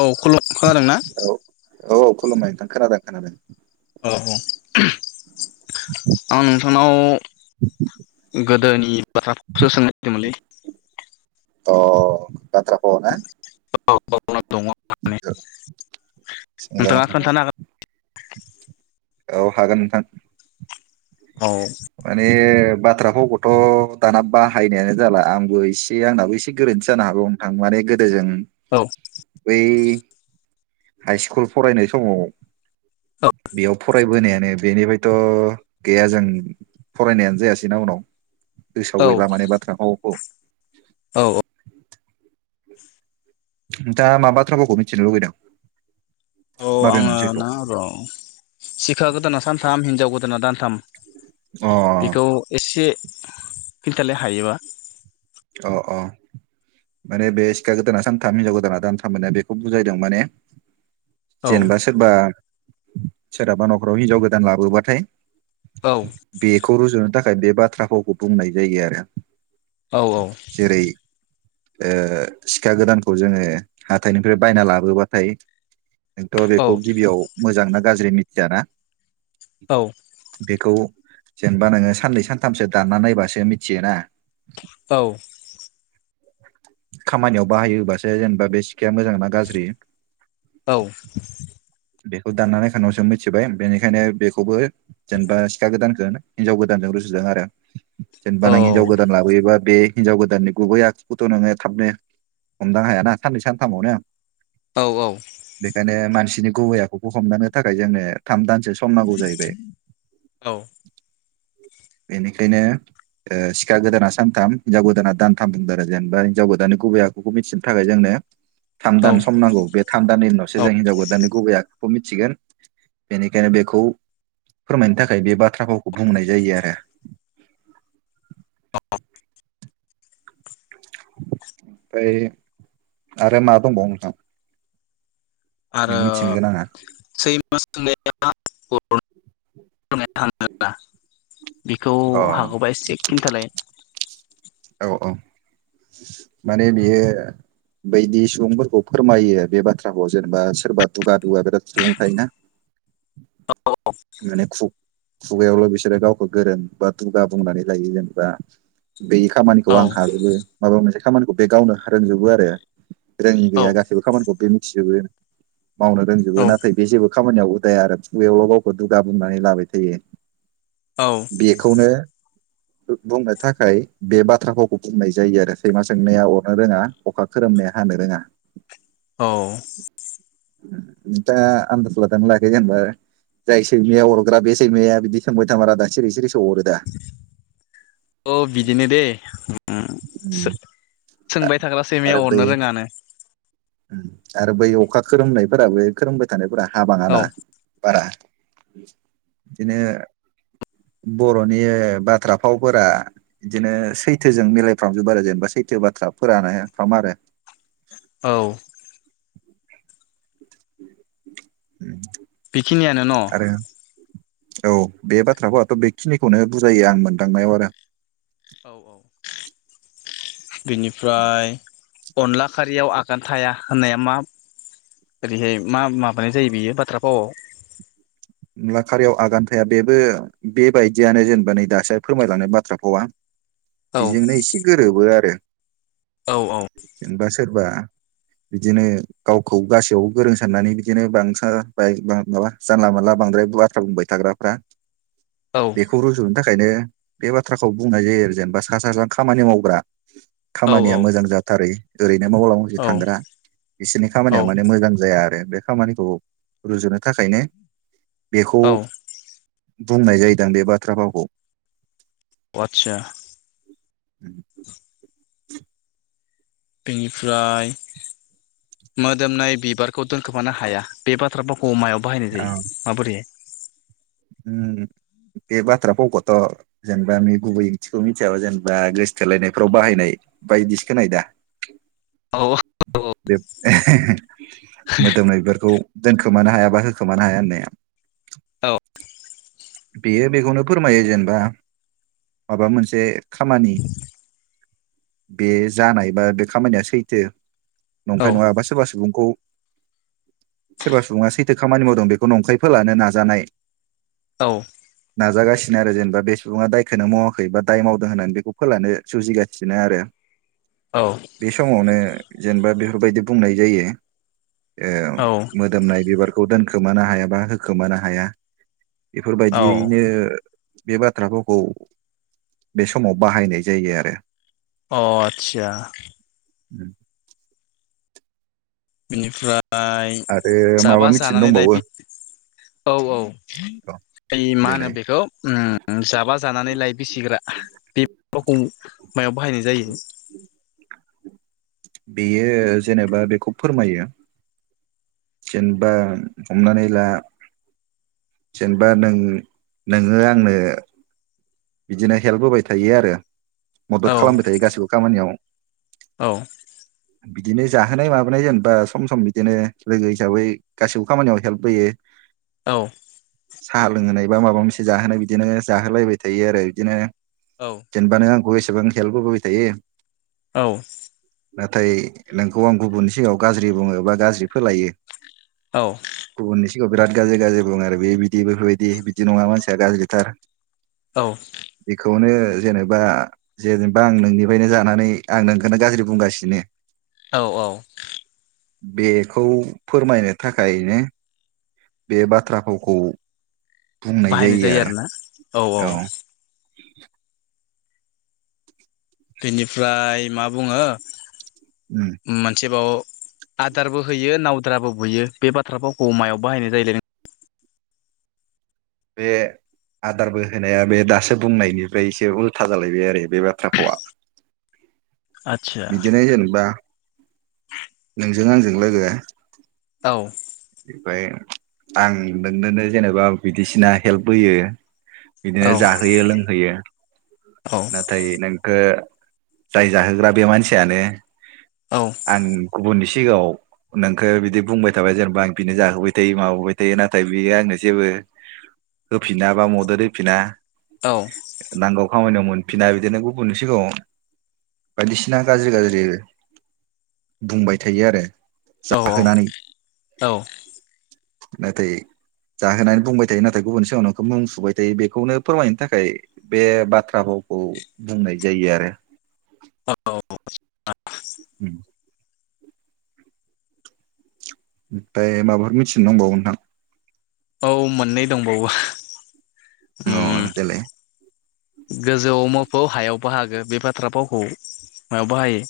औ खुलु खोनादों ना औ औ खुलुमबाय नोंथां खोनादों खोनादों औ औ आं नोंथांनाव गोदोनि बाथ्राफोरखौसो सोंनो नागिरदोंमोनलै अ बाथ्रा फाव ना औ दङ [unintelligible] नोंथाङा सोंजागोन नोंथां खोन्थानो हागोन औ हागोन नोंथां औ माने बाथ्रा भावखौथ दाना बाहायनायानो जाला आंबो एसे आंनाबो एसे गोर रोनथि जानो हागौ नोंथां माने गोदोजों औ बि हाइ सकुल फरायनाय समाव बेयाव फरायबोनायानो बेनिफ्रायथ गैया जों फरायनायानो जायासैना उनाव गोसोआव गैला माने बाथ्रा भावखौ औ औ नोंथाङा मा बाथ्रा भावखौ मिथिनो लुुबैदों औ माबे आङो मोनसेखौ ना र सिखा गोदाना सानथाम हिनजाव गोदाना दानथाम अ बेखौ एसे खिन्थालाय हायोबा अ अ माने बे सिखा गोदाना सानथाम हिनजाव गोदाना दानथाम मोना बेखौ बुजायदों माने औ जेनेबा सोरबा सोरहाबा नखराव हिनजाव गोदान लाबोबाथाय औ बेखौ रुजुनो थाखाय बे बाथ्रा भावखौ बुंनाय जायो आरो औ औ जेरै ओ सिखा गोदानखौ जोङो हाथाइनिफ्राय बायना लाबोबाथाय थ औ बेखौ गिबियाव मोजां ना गाज्रि मिथियाना औ खौ जेनेबा नोङो साननै सानथामसो दानना नायबासो मिथियोना औ खामानियाव बाहायोबासो जेनेबा बे सिखाया मोजां ना गाज्रि औ बेखौ दानना नायखांनायनि उनावसों मिथिबाय बेनिखायनो बेखौबो जेनेबा सिखा गोदान दान हिनजाव गोदानजों रुजुदों आरो जेनेबा नों हिजाव गोदान लाबोयोबा बे हिनजाव गोदाननि गुबैयाखौथ नोङो थाबनो हमदां हायाना साननै सानथामावनो औ बेखायनो मानसिनि गुबै आखुखौ हमदांनो थाखाय जोंनो थाम दान सम नांगौ जाहैबाय बेनिखायनो ओ सिखा गोदाना सानथाम हिनजाव गोदाना दानथाम होनबाय आरो जेनेबा हिनजाव गोदाननि गुबै आखुखौ मिथिनो थाखाय जोंनो थाम औ दान सम नांगौ बे थाम दाननि उनाव सो जों हिनजाव गोदाननि गुबै आखुखौ मिथिगोन बेनिखायनो बेखौ फोरमायनो थाखाय बे बाथ्रा फावखौ बुंनाय जायो आरो ओमफाय आरो मा दंबावो नोंथां आरो नों मिथिनो गोनाङा सेैमा सोंनाया [unintelligible] बेखौ अ हागौबा एसे खिन्थालाय। अ माने बियो बैदि सुबुंफोरखौ फोरमायो बे बाथ्राखौ जेनेबा सोरबा दुगा दुगा बिराद सुबुं थायोना। माने खु खुगायावल' बिसोरो गावखौ गोरों बा दुगा बुंनानै लायो जेनेबा बे खामानिखौ औ आं हाजोबो माबा मोनसे खामानिखौ बे गावनो रोंजोबो आरो रोङि गैया गासैबो खामानिखौ बे मिथिजोबो मावनो रोंजोबो औ नाथाय बे जेबो खामानियाव उदाया खुगायावल' गावखौ दुगा बुंनानै लाबाय थायो। औ बेखौनो बुंनो थाखाय बे बाथ्रा फावखौ बुंनाय जायो आरो सैमा सोंनाया अरनो रोङा अखा खोरोमनाया हानो रोङा। औ दा आनदास लादोंना लायाखै जेनेबा जाय सैमाया अरग्रा बे सैमाया बिदि सोंबाय थामारा दा सिरि सिरि अ बिदिनो दे ओं सों-सोंबाय थाग्रा सैमाया आरो बै अरनो रोङा नो। आरो बै अखा खोरोमनायफोराबो खोरोमबाय थानायफोरा हाबाङा औ ना बारा। बिदिनो बर'नि बाथ्रा फावफोरा बिदिनो सैथोजों मिलायफ्रामजोबो आरो जेनेबा सै थो बाथ्रा फोरानो फ्रामआरो। औ उम बिखिनियानो न' औ बे बाथ्राखौ आंथ' बेखिनिखौनो बुजायो आं मोनदांनायाव आरो। औ औ बिनिफ्राय अनला खारियाव आगान थाया होननाया मा ओरैहाय मा माबाया जायो बियो बाथ्रा फावआव अनला खारियाव आगान थाया बेबो बेबायदियानो जेनेबा नै दासो फोरमायलांनाय बाथ्रा फावा। औ बेजोंनो एसे गोरोबो आरो औ जेनेबा सोरबा बिदिनो गावखौ गासैयावबो गोरों साननानै बिदिनो बांसारा बाय बां माबा जानला मानला बांद्राय बाथ्रा बुंबाय थाग्राफ्रा औ बेखौ रुजुनो था खायनो बे बाथ्राखौ बुंनाय जायो आरो जेनेबा सा सा ज्रां खामानि मावग्रा खामानिया मोजां जाथारै ओरै नो मावला मावलि औ थांग्रा बिसोरनि औ खामानिया माने मोजां जाया आरो। बे खामानिखौ रुजुनो थाखायनो बेखौ औ बुंनाय जायोदां बे बाथ्रा फावखौ। आदसा [inaudible] बेनिफ्राय मोदोमनाय बिबारखौ दोनखोमानो हाया बे बाथ्रा फावखौ मायाव बाहायनाय जायो माबोरैहाय ओम बे बाथ्रा भावखौथ' जेनेबा गुबै ओंथिखौ मिथियाबा जेनेबा गोसोथोलायनायफ्राव बाहायनाय बायदिसो खोनायो दा। औ बे मोदोमनाय बिबारखौ दोनखोमानो हाया बा होखोमानो हाया होननाया। औ बेयो बेखौनो फोरमायो जेनेबा माबा मोनसे खामानि बे जानाय बा बे खामानिया सैथो औ नंखाय नङाबा सोरबा सुबुं खौ सोरबा सुबुङा सैथो खामानि मावदों बेखौ नंखाय फोलानो नाजानाय औ जागासिनो आरो जेनेबा बे सुबुङा दायखौनो मावाखै बा दाय मावदों होननानै बेखौ फोलानो सुजिगासिनो आरो। औ बे समावनो जेनेबा बेफोर बायदि बुंनाय जायो। ओ औ मोदोमनाय बिबारखौ दोनखोमानो हायाबा होखोमानो हाया। औ बेफोरबायदियैनो बे बाथ्राफावखौ बे समाव बाहायनाय जायो आरो। अ' आथसा उम बेनिफ्राय आरो माबा जाबा मिथिनो जानानै दंबावो दायफि औ औ औ ओइ मा होनो देलाय बेखौ उम जाबा जानानै लायबिसिग्रा बे फावखौ मायाव बाहायनाय जायो? [inaudible] बेयो जेनेबा बेखौ फोरमायो। जेनबा हमनानै ला। जेनेबा नों नोङो आंनो बिदिनो हेल्प होबाय थायो आरो। मदद औ खालामबाय थायो गासिबो खामानियाव औ बिदिनो जाहोनाय माबोनाय जेनबा सम सम बिदिनो लोगो हिसाबै गासिबो खामानियाव हेल्प होयो। औ साहा लोंहोनाय बा माबा मोनसे जाहोनाय बिदिनो जाहोलायबाय थायो आरो। बिदिनो औ जेनेबा नों आंखौ एसेबां हेलप होबोबाय थायो। औ नाथाय नोंखौ आं गुबुननि सिगाङाव गाज्रि बुङो बा गाज्रि फोलायो। औ गुबुननि सिगाङाव बिराद गाज्रि गाज्रि बुंङो आरो। बे बिदि बेफोरबायदि बिदि नङा मानसिया गाज्रिथार। औ बेखौनो ओ जेनेबा जेनेबा आं नोंनिफ्रायनो जानानै आं नोंखौनो गाज्रि बुंगासिनो। औ औ बेखौ फोरमायनो थाखायनो। बे बाथ्रा फावखौ बुंनाय बाहायनाय जायो आरो। आरोना औ औ [inaudible] बेनिफ्राय मा बुङो उम मोनसेबाव आदारबो होयो नावद्राबो बुयो? बे बाथ्राफावखौ मायाव बाहायनाय जायोलै। बे आदारबो होनाया बे दासो बुंनायनिफ्राय एसे उल्था जालायबाय आरो बे बाथ्राफावआ। नों आदसा बिदिनो जेनेबा नोंजों आंजों लोगो औ फाय आं नोंनोनो जेनेबा बिदिसिना हेल्प होयो। बिदिनो औ जाहोयो लोंहोयो। औ नाथाय नोंखो जाय जाहोग्रा बे मानसियानो औ आं गुबुननिसि सिगाङाव नोंखो बिदि बुंबाय थाबाय जेनेबा बिनो जाहोबाय थायो माबोबाय थायो नाथाय बेयो आंनो जेबो होफिना बा मदद होफिना। औ नांगौ खामानियाव मोनफिना बिदिनो गुबुननि सिगांयाव बायदिसिना गाज्रि गाज्रि बुंबाय थायो आरो, औ जाहोनानै। औ नाथाय जाहोनानै बुंबाय थायो। नाथाय गुबुन सिगांयाव नोंखौ मुं सुबाय थायो। बेखौनो फोरमायनो थाखाय बे बाथ्रा भाव खौ बुंनाय जायो आरो। औ [unintelligible] [inaudible] ओमफाय माबाफोर मिथिनो दंबावो नोंथां? औ मोननै दंबावो। अ उम देलाय गोजौआव मोफौ हायाव बाहागो बे बाथ्रा फावखौ मायाव बाहायो?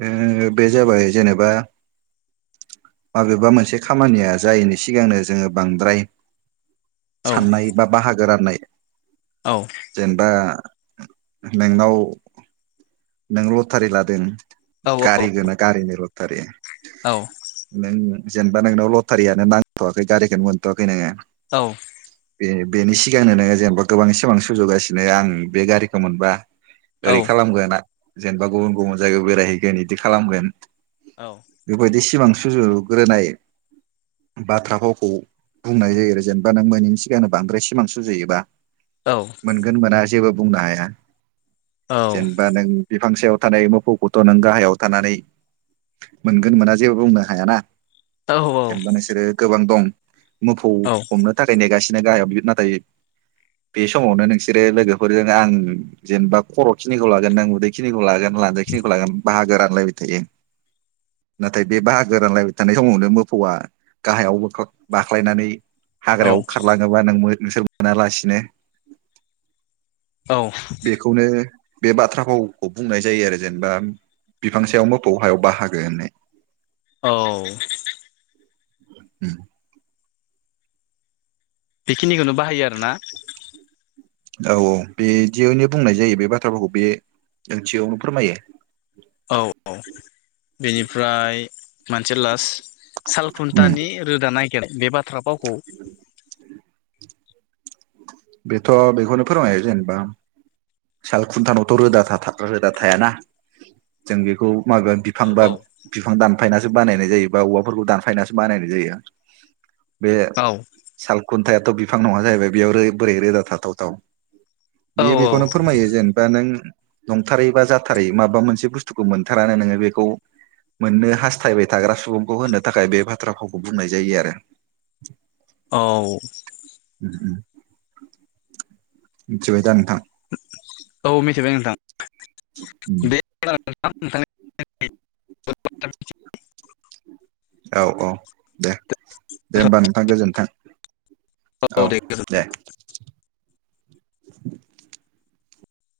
बे बे जाबाय जेनेबा माबेबा मोनसे खामानिया जायैनि सिगांनो जोङो बांद्राय औ साननाय बा बाहागो राननाय औ जेनेबा नोंनाव नों लटारि लादों औ गारि गोनां गारिनि लथारि औ नों जेनेबा नोंनाव लटारियानो नांथ'वाखै गारिखोनो मोनथ'आखै नोङो औ। बे बेनि सिगांनो नोङो जेनेबा गोबां सिमां सुजुगासिनो आं बे गारिखौ मोनबा औ ओरै खालामगोन आं जेनेबा गुबुन गुबुन जायगायाव बेरायहैगोन इदि खालामगोन औ बेबायदि सिमां सुजुग्रोनाय बाथ्रा फावखौ बुंनाय जायो आरो जेनेबा नों मोनैनि सिगांनो बांद्राय सिमां सुजुयोबा। औ मोनगोन मोना जेबो बुंनो हाया जेनेबा नों बिफां सायाव थानाय मोफौखौथ' नों गाहायाव थानानै मोनगोन मोना जेबो बुंनो हायाना। जेनेबा नोंसोरो गोबां दं। मोफौ हमनो थाखाय नेगासिनो गाहायाव बि नाथाय बे समावनो नोंसोरो लोगोफोरजों आं जेनेबा खर'खिनिखौ लागोन नों उदै खिनिखौ लागोन लानजाय खिनिखौ लागोन बाहागो रानलायबाय थायो। नाथाय बे बाहागो रानलायबाय थानाय समावनो मोफौआ गाहायावबो बाख्लायनानै औ हाग्रायाव खारलाङोबा नों नोंसोर मोनालासिनो औ बेखौनो बे बाथ्राफाव खौ बुंनाय जायो आरो जेनेबा बिफां सायाव मोफौ हायाव बाहागो होननाय। औ। [unintelligible] बेखिनिखौनो बाहायो आरोना? औ औ बिदियैनो बुंनाय जायो बे बाथ्राफोरखौ बे ओंथियावनो फोरमायो। औ बेनिफ्राय मोनसे लास्ट उम सालखुन्थानि रोदा नायगिर बे बाथ्रा फावखौ बेथ' बेखौनो फोरमायो जेनेबा साल खुन्थानावथ' रोदा रोदा [unintelligible] थायाना जों बेखौ मागोन बिफां औ बा औ बिफां दानफायना बानाइनाय जायो बा औवाफोरखौ दानफाइनानैसो बानाइनाय जायो बे औ साल खुन्थायाथ' बिफां नङा जाहैबाय बेयाव बोरै रोदा थाथावथाव बेयो औ खौनो फोरमायो जेनेबा नों नंथारै बा जाथारै माबा मोनसे बुस्थुखौ मोनथारानो नोङो बेखौ मोननो हास्थायबाय थाग्रा सुबुंखौ होनो थाखाय बे बाथ्रा फावखौ बुंनाय जायो आरो। औ। ओम मिथिबाय दा नोंथां? औ मिथिबाय नोंथां। उम। [unintelligible] औ औ दे दे होमबा नोंथां गोजोन्थों। औ दे।